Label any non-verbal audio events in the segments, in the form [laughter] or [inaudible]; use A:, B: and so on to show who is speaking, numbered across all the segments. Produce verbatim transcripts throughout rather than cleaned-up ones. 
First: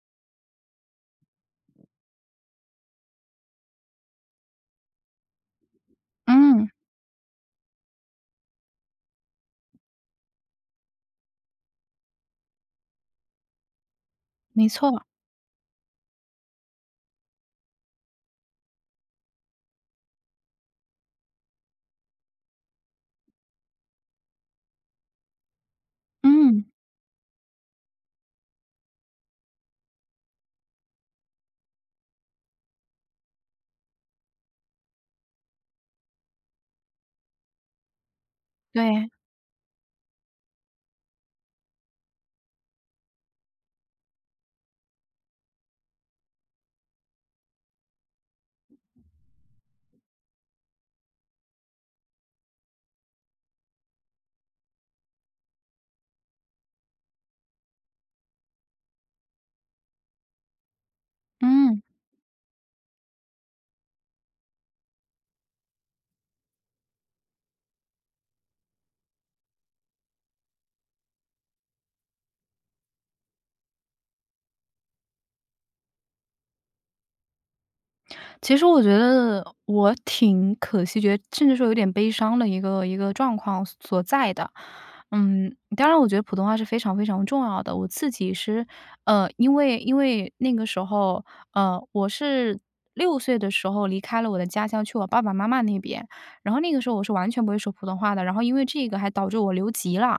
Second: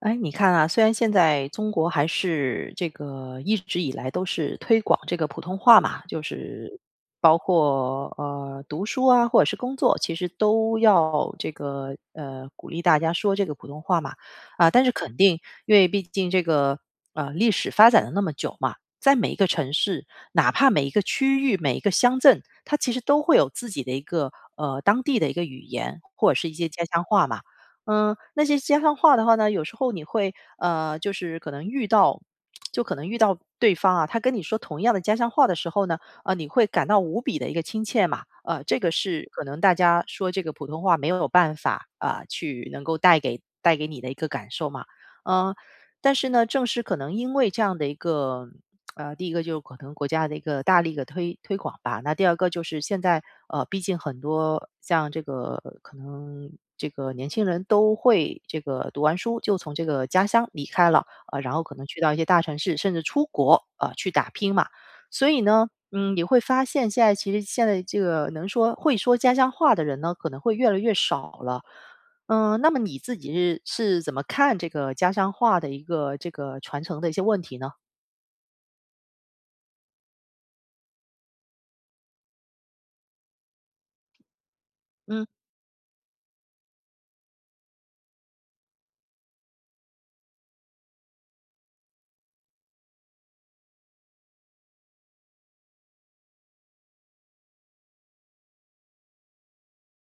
A: 诶，你看啊，虽然现在中国还是这个一直以来都是推广这个普通话嘛，就
B: 嗯。
A: 是包括，呃，读书啊，或者是工作，其实都要这个，呃，鼓励大家说这个普通话嘛。
B: 没
A: 啊，但是
B: 错。
A: 肯定，因为毕竟这个，呃，历史发展了那么久嘛，在每一个城市，哪怕每一个区域、每一个乡镇，它其实都会有自己的一个，呃，当地的一个语言，或者是一
B: 嗯。
A: 些家乡话嘛。呃，那些家乡话的话呢，有时候你会，呃，就是可能遇到就可能遇到对方啊，他跟你说同样的家乡话的时候呢，呃，你会感到无比地一个亲切嘛。呃，这个
B: 对。
A: 是可能大家说这个普通话没有办法，啊，去能够带给带给你的一个感受嘛。呃，但是呢，正是可能因为这样的一个，[smacks lips] 呃，第一个就是可能国家的一个大力地推推广吧，那第二个就是现在，呃，毕竟很多像这个可能，这个年轻人都会，这个读完书，就从这个家乡离开了，呃，然后可
B: 嗯。
A: 能去到一些大城市，甚至出国，呃，去打拼嘛。所以呢，嗯，你会发现现在其实现在这个能说会说家乡话的人呢，可能会越来越少了。嗯，那么你自己是是怎么看这个家乡话的一个，这个传承的一些问题呢？
B: 其实我觉得，我挺可惜，觉得甚至说有点悲伤的一个一个状况所所在的。
A: 嗯。
B: 嗯，当然我觉得普通话是非常非常重要的，我自己是呃，因为因为那个时候，呃，我是六岁的时候离开了我的家乡去我爸爸妈妈那边。然后那个时候我是完全不会说普通话的，然后因为这个还导致我留级了，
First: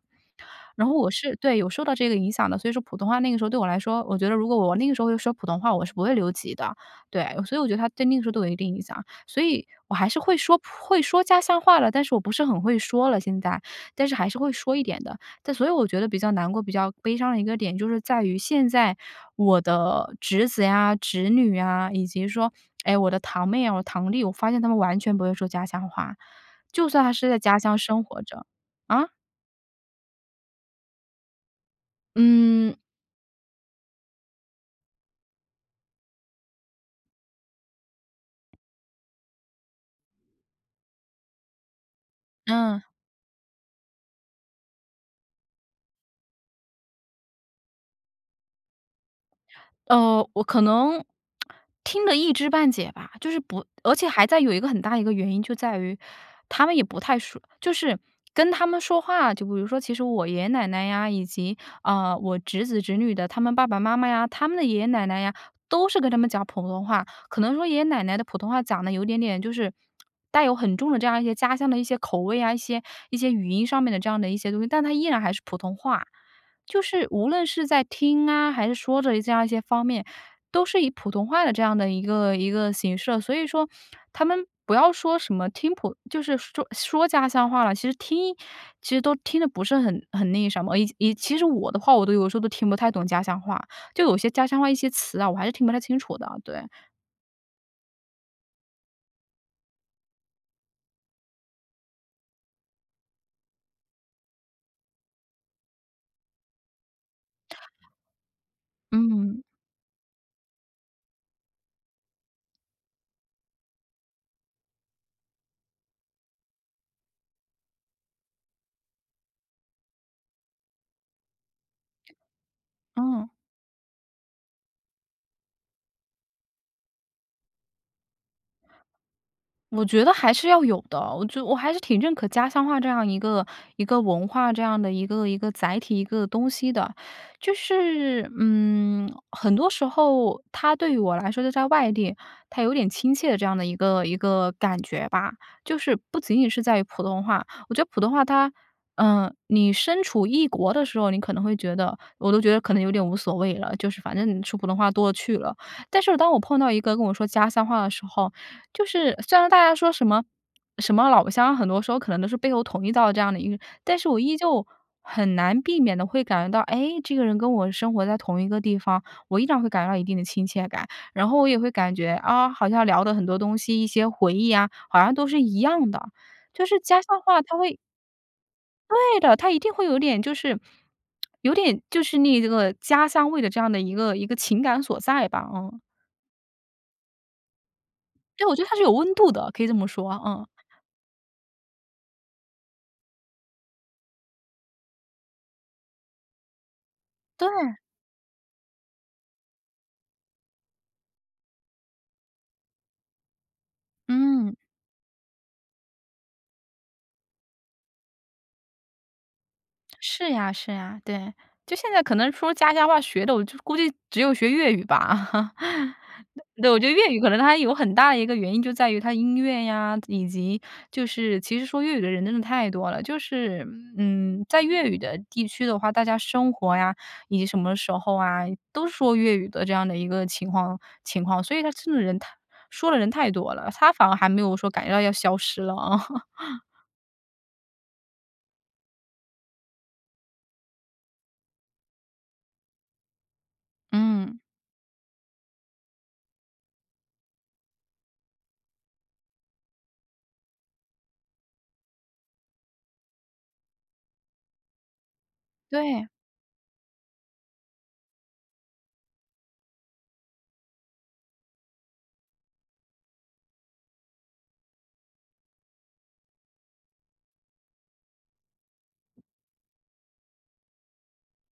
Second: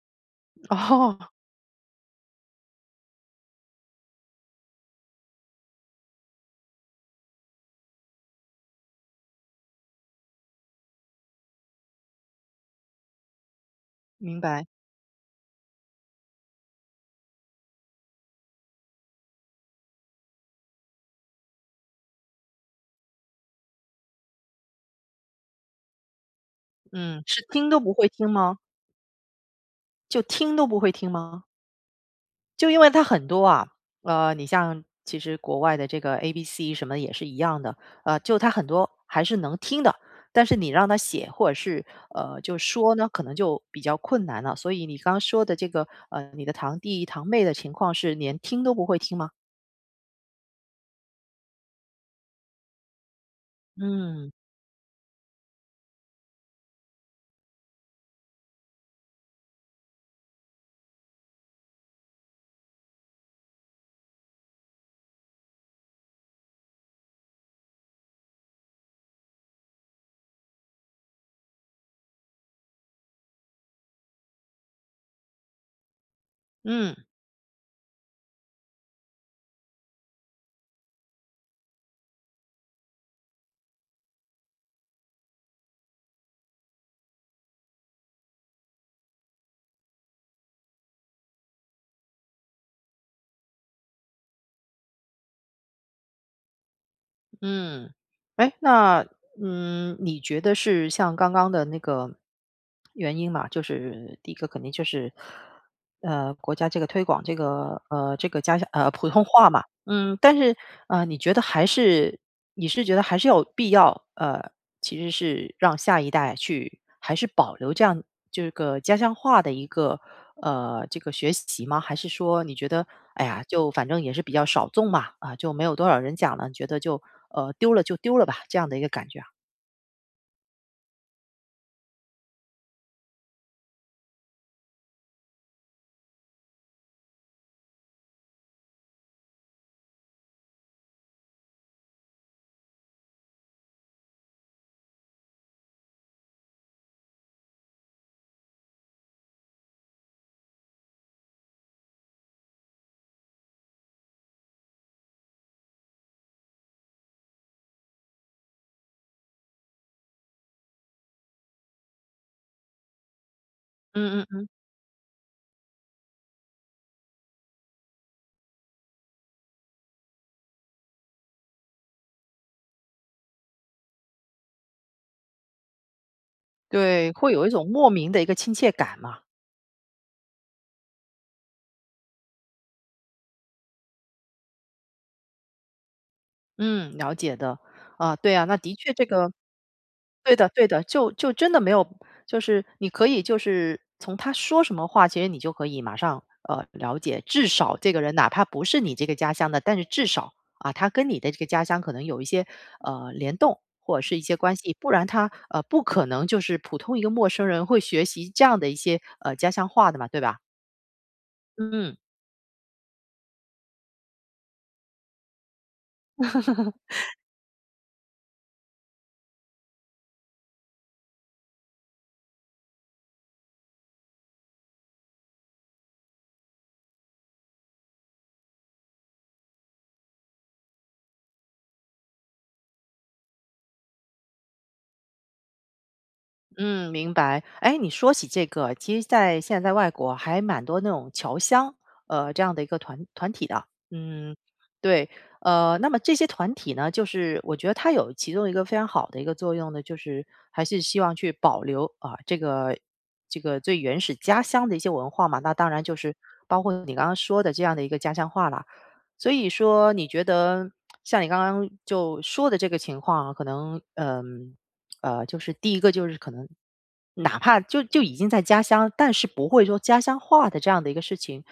B: 然后我
A: 哦。
B: 是对，有受到这个影响的。所以说普通话那个时候对我来说，我觉得如果我那个时候会说普通话，我是不会留级的。对，所以我觉得它对那个时候都有一定影响，所以我还是会说普会说家乡话了，但是我不是很会说了现在，但是还是
A: 明
B: 会
A: 白。
B: 说一点的。但所以我觉得比较难过、比较悲伤的一个点就是在于现在我的侄子呀、侄女啊，以及说，[smacks lips] 诶，我的堂妹啊，我的堂弟，我发现他们完全不会说家乡话，就算他
A: 嗯，
B: 是在
A: 是
B: 家
A: 听
B: 乡
A: 都不
B: 生
A: 会
B: 活
A: 听
B: 着。
A: 吗？
B: 啊？
A: 就听都不会听吗？就
B: 嗯
A: 因为它很多啊，呃，你像其实国外的这个 ABC 什么的也是一样的，呃，就他很多还是能听的，但是你让他写或者是，呃，就
B: 嗯。
A: 说呢，可能就比较困难了。所以你刚说的这个，呃，你的堂弟堂妹的情况是连听都不会听吗？
B: 呃，我可能 [tsk] 听了一知半解吧。就是不而且还
A: 嗯。
B: 在有一个很大一个原因就在于他们也不太熟，就是跟他们说话，就比如说其实我爷爷奶奶呀，以及，呃，我侄子侄女的他们爸爸妈妈呀，他们的爷爷奶奶呀，都是跟他们讲普通话。可能说爷爷奶奶的普通话讲得有点点就是，[smacks lips] 带有很重的这样一些家乡的一些口味啊，一些一些语音上面的这样的一些东西，但它依然还是普通话。就
A: 嗯。
B: 是无论是在听啊，还是说着这样一些方面，都是以普通话的这样的一个一个形式了。所以说他们不要说什么听普就是说说家乡话了，其实听其实都听得不是很很那个什么，以以其实我的话我都有时候都听不太懂家乡话，就有些家乡话一些词啊，我还是听不太清楚的，对。
A: 嗯。诶，那，嗯，你觉得是像刚刚的那个原因嘛，就是第一个肯定就是，呃，国家这个推广这个，呃，这个家乡呃，普通
B: 嗯。
A: 话嘛，嗯，但是，呃，你觉得还是你是觉得还是有必要，呃，其实是让下一代去还是保留这样这个家乡话的一个，呃，这个学习吗？还是说你觉得，哎
B: 嗯。
A: 呀，就反正也是比较少众吧，啊，就没有多少人讲了，你觉得就，呃，丢了就丢了吧，这样的一个感觉啊？
B: 我觉得还是要有的，我就我还是挺认可家乡话这样一个一个文化，这样的一个一个载体，一个东西的。就是，嗯，很多时候它对于我来说，就在外地，它有点亲切的这样的一个一个感觉吧，就是不仅仅是在于普通话，我觉得普通话它呃，你身处异国的时候，你可能会觉得我都觉得可能有点无所谓了，就是反正说普通话多了去了。但是当我碰到一个跟我说家乡话的时候，就是虽然大家说什么什么老乡很多时候可能都是背后捅一刀的这样的一个但是我
A: 嗯嗯
B: 依
A: 嗯。
B: 旧很难避免地会感觉到，诶，这个人跟我生活在同一个地方，我依然会感觉到一定的亲切感。然后我也会感觉，啊，好像聊的很多东西，一些回忆呀，好像都是一样的，就是家
A: 对，
B: 乡
A: 会
B: 话，
A: 有一
B: 它
A: 种
B: 会
A: 莫名的一个亲切感
B: 对
A: 嘛。
B: 的，它一定会有点就是 [smacks lips] 有点就是那个家乡味的这样的一个一个情感所在吧，嗯。
A: 嗯，了解的。啊，对啊，
B: 对，我
A: 那
B: 觉得它
A: 的
B: 是有
A: 确这
B: 温度
A: 个
B: 的，可以这么说啊，
A: 对
B: 嗯。
A: 的对的，就就真的没有就是你可以就是从他说什么话，其实你就可以马上，呃，了解，至少
B: 对。
A: 这个人哪怕不是你这个家乡的，但是至少，啊，他跟你的这个家乡可能有一些，呃，联动，或者是一些关
B: 嗯。
A: 系。不然他，呃，不可能就是普通一个陌生人，会学习这样的一些，呃，家乡话的嘛，对
B: 是
A: 吧？
B: 呀是呀，对，就现
A: 嗯。
B: 在可能说家乡话学的，我就估计只有学粤语吧。[laughs] 对，我觉得粤
A: [laughs]
B: 语可能它有很大的一个原因就在于它音乐呀，以及就是其实说粤语的人真的太多了，就是，嗯，在粤语的地区的话，大家生活呀，以及什么时候啊，都说粤语的这样的一个情况情况，所以它真的人太说的人太多了，它反而还没有说感觉到要消失了啊。[laughs]
A: 嗯，明白。哎，你说起这个，其实在现在外国还蛮多那种侨乡，呃，这样的一个团团体的。嗯，
B: 嗯。
A: 对，呃，那么这些团体呢，就是我觉得它有其中一个非常好的一个作用呢，就是还是希望去保留，啊，这个这个最原始家乡的一些文化嘛。那当然就
B: 对。
A: 是包括你刚刚说的这样的一个家乡话了，所以说，你觉得 [smacks lips] 像你刚刚就说的这个情况啊，可能，呃，呃，就是第一个就是可能哪怕就就已经在家乡，但是不会说家乡话的这样的一个事情，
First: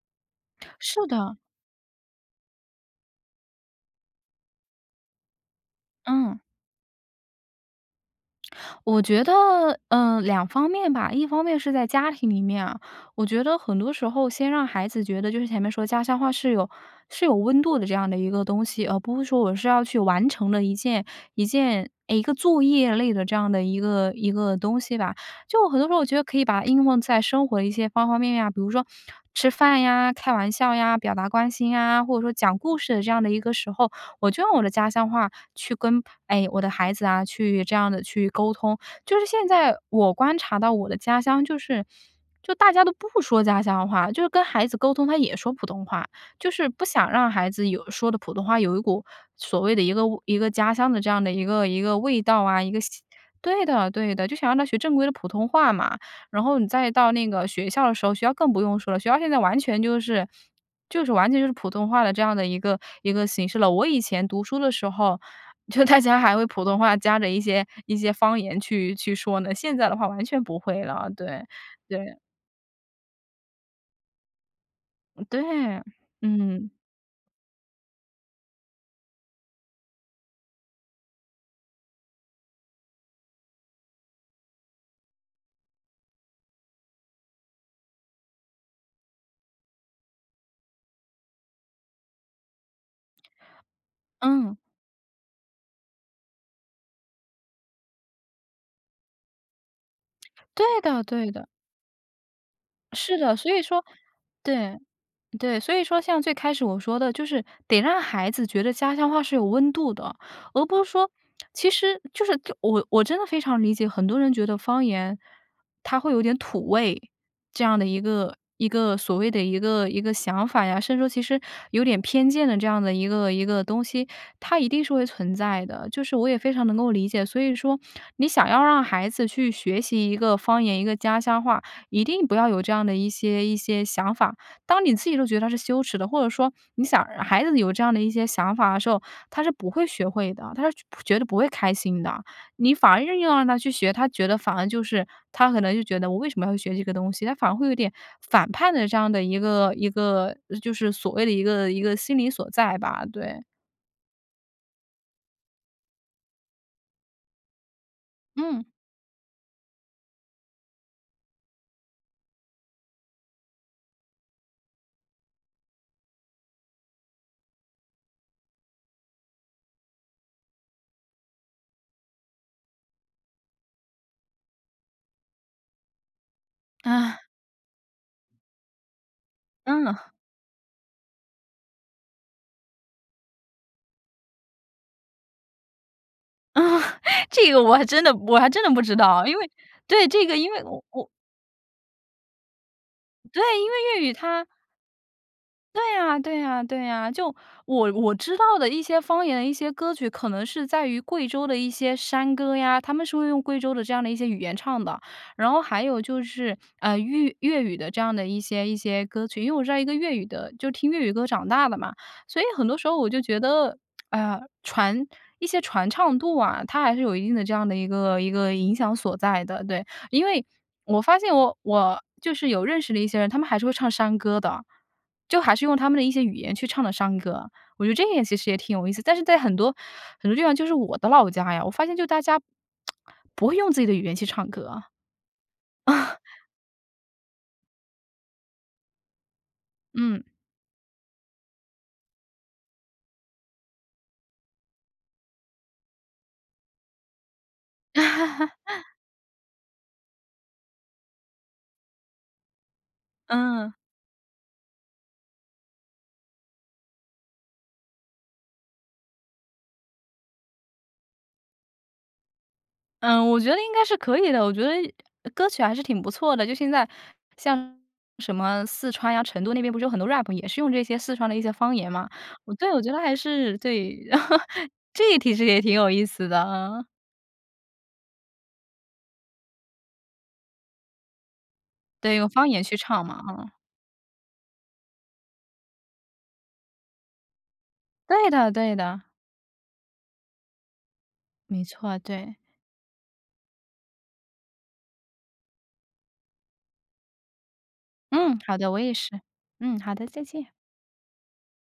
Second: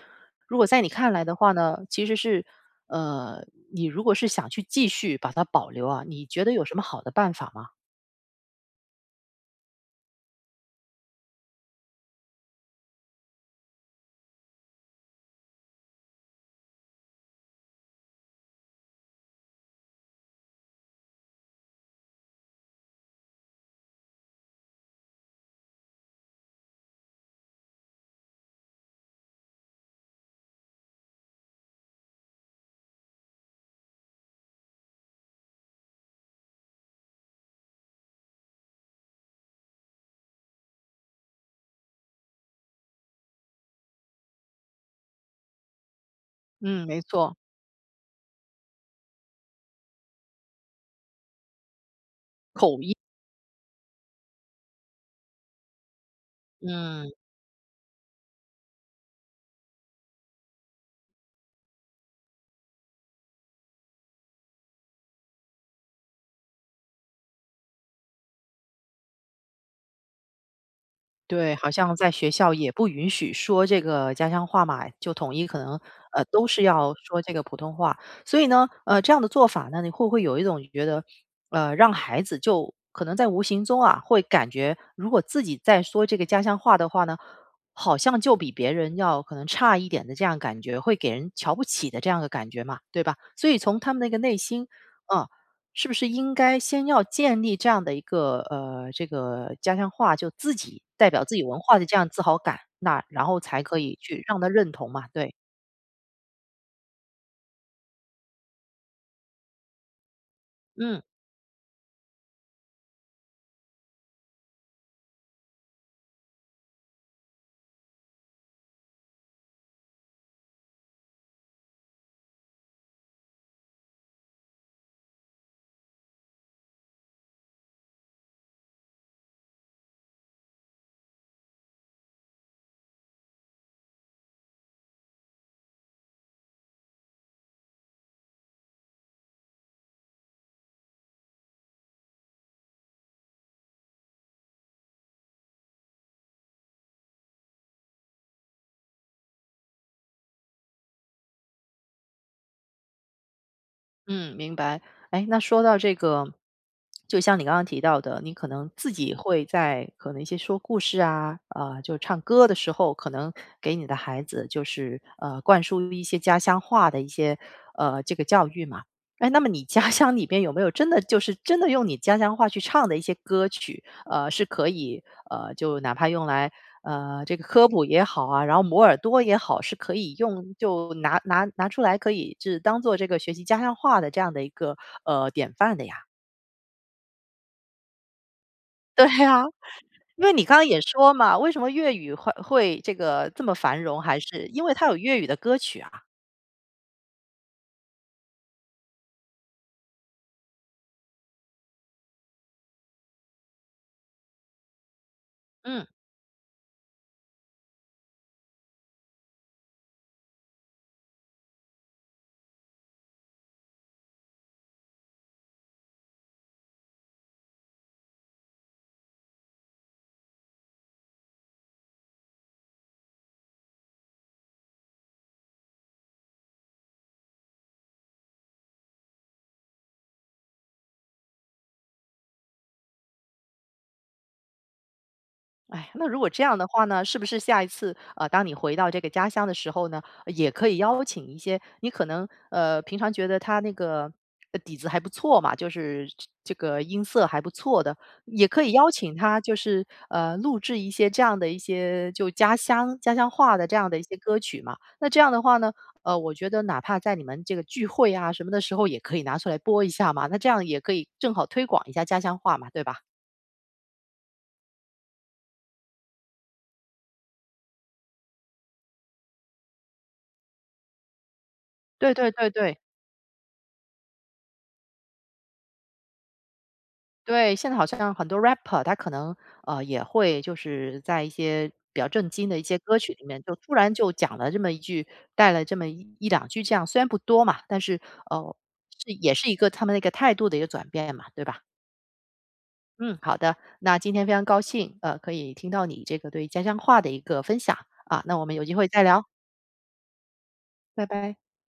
A: 如果在你
B: 是
A: 看来的
B: 的。
A: 话呢，其实是呃，你如果是想去继续把它保留啊，你
B: 嗯。
A: 觉得有什么好的办法吗？
B: 我觉得，呃，两方面吧。一方面是在家庭里面啊，我觉得很多时候先让孩子觉得，就是前面说家乡话是有是有温度的这样的一个东西，而不是说我是要去完成的一件一件诶，一个作业类的这样的一个一个东西吧。就很多时候我觉得可以把它应用在生活的一些方方面面啊，比如说吃饭呀、开玩笑呀、表达关心呀，或者说讲故事的这样的一个时候，我就用我的家乡话去跟，哎，我的孩子啊去这样地去沟通。就是现在我观察到我的家乡，就是就大家都不说家乡话，就是跟孩子沟通他也说普通话。就是不
A: 嗯，没
B: 想让
A: 错。
B: 孩子有说的普通话有一股，所谓的一个一个家乡的这样的一个一个味道啊，一
A: 口
B: 个
A: 音。
B: 吸对的，对的，就是想让他学正规的普通话嘛。然后你再
A: 嗯。
B: 到那个学校的时候，学校更不用说了，学校现在完全就是就是完全就是普通话的这样的一个一个形式了。我以前读书的时候，就大家还会普通话夹着一些一些方言去去说呢，现在的话完全不会了。对，
A: 对，好像在
B: 对。
A: 学校也不允许说这个家乡话嘛，就
B: 嗯
A: 统一可能，
B: 对，
A: 呃，都是
B: 嗯。
A: 要说这个普通话。所以呢，呃，这样的做法呢，你会不会有一种觉得，呃，让孩子就可能在无形中啊，会感觉如果自己再说这个家乡话的话呢，好像就比别人要可能差一点的这样感觉，会给人瞧不起的这样的感觉嘛，对吧？所以从他们那个内
B: 嗯。
A: 心，嗯，是不是应该先要建立这样的一个呃，这个家乡话就自
B: 对
A: 己
B: 的，
A: 代表
B: 对
A: 自己
B: 的。
A: 文化的这样自豪感？那
B: 是
A: 然
B: 的，
A: 后
B: 所以
A: 才可
B: 说
A: 以去让他认
B: 对，
A: 同嘛，对。
B: 对。所以说像最开始我说的，就是得让孩子觉得家乡话是有温度的，而不是
A: 嗯。
B: 说其实就是我我真的非常理解，很多人觉得方言它会有点土味，这样的一个一个所谓的一个一个想法呀，甚至说其实有点偏见的这样的一个一个东西，它一定是会存在的，就是我也非常能够理解。所以说你想要让孩子去学习一个方言、一个家乡话，一定不要有这样的一些一些想法。当你自己都觉得它是羞耻的，或者说，你想孩子有这样的一些想法的时候，他是不会学会的，他是就不觉得不会开心的。你反而硬要让他去学，他觉得反而就是他可能就觉得我为什么要学这个东西，他反而会有点反叛的这样的一个一个呃就是所谓的一个一个心理所在吧，对。
A: 嗯，明白。诶，那说到这个，就像你刚刚提到的，你可
B: 嗯。
A: 能自己会在可能一些说故事啊，呃，就唱歌的时候，可能给你的孩子，就是，呃，灌输一些家乡话的一些，呃，这个教育嘛。诶，那么你家乡里边有没有真的就是真的用你家乡话去唱的一些歌曲，呃，是可以呃，就哪怕用来，呃，
B: 啊。
A: 这个科普也好啊，然后磨耳朵也好，是可
B: 嗯。
A: 以用就拿拿拿出来可以就是当做这个学习家乡话的这样的一个，呃，典范的呀。
B: 啊，[chuckles] 这个我还真的我还真的不知
A: 对
B: 道，因
A: 啊，
B: 为对，
A: 因
B: 这
A: 为
B: 个
A: 你
B: 因
A: 刚
B: 为
A: 刚也
B: 我我
A: 说嘛，为什么粤语会会这个
B: 对，
A: 这么
B: 因
A: 繁荣，
B: 为粤语
A: 还
B: 它
A: 是因为它有粤语的歌曲
B: 对
A: 啊。
B: 呀对呀对呀，就我我知道的一些方言、一些歌曲可能是在于贵州的一些山歌呀，他们是会用贵州的这样的一些语言唱的，然后还
A: 嗯。
B: 有就是，呃，粤粤语的这样的一些一些歌曲，因为我知道一个粤语的就听粤语歌长大的嘛，所以很多时候我就觉得，[tsk] 哎呀，传一些传唱度啊，它还是有一定的这样的一个一个影响所在的。对，因为我发现我我就是有认识的一些人，他们还是会唱山歌的。就还是用他们的一些语言去唱的山歌。我觉得这也其实也挺有意思，但是在很多，很多地方就是我的老家呀，我发现就大家 [tsk] 不会用自己的语言去唱歌。啊。
A: 唉，那如果这样的话呢，是不是下一次，呃，当你回到这个家乡的时候呢，
B: 嗯。
A: 也可以邀请一些你可能，呃，平常觉得他那个，呃，底子还不错嘛，就是这这个音色还不错的，也可以邀
B: [laughs]
A: 请他就是，呃，录制一些这样的一些，就家乡家乡话的
B: 嗯。
A: 这样的一些歌曲嘛。那这样的话呢，呃，我觉得哪怕在你们这个聚会啊什么的时候也可以拿出来播一下嘛，那这样也可以正好推广一下家乡话嘛，对吧？
B: 呃，我觉得应该是可以的，我觉得歌曲还是挺不错的。就现在像什么四川呀、成都那边不是有很多 rap 也是用这些四川的一些方言嘛。
A: 对对对
B: 对，
A: 对。
B: 我觉得还是对，[chuckles] 这提实也挺有意思的，嗯。
A: 对，现在好像很多 rapper 他可能，呃，也会就是在一些比较
B: 对，
A: 正
B: 用方
A: 经的一
B: 言
A: 些
B: 去
A: 歌
B: 唱
A: 曲
B: 嘛，
A: 里面，
B: 嗯。
A: 就突然就讲了这么一句带了这么一一两句这样，虽然不多嘛，但是，
B: 对的
A: 呃，
B: 对的。
A: 是也是一个他们那个态度的一个转变嘛，对吧？
B: 没错啊，对。
A: 嗯，好的，那今天非常高兴，呃，可以听到你这个对家乡话的一个分享，啊，那
B: 嗯，
A: 我们
B: 好
A: 有
B: 的，
A: 机
B: 我
A: 会
B: 也
A: 再
B: 是。
A: 聊。
B: 嗯，好的，再见。
A: 拜拜。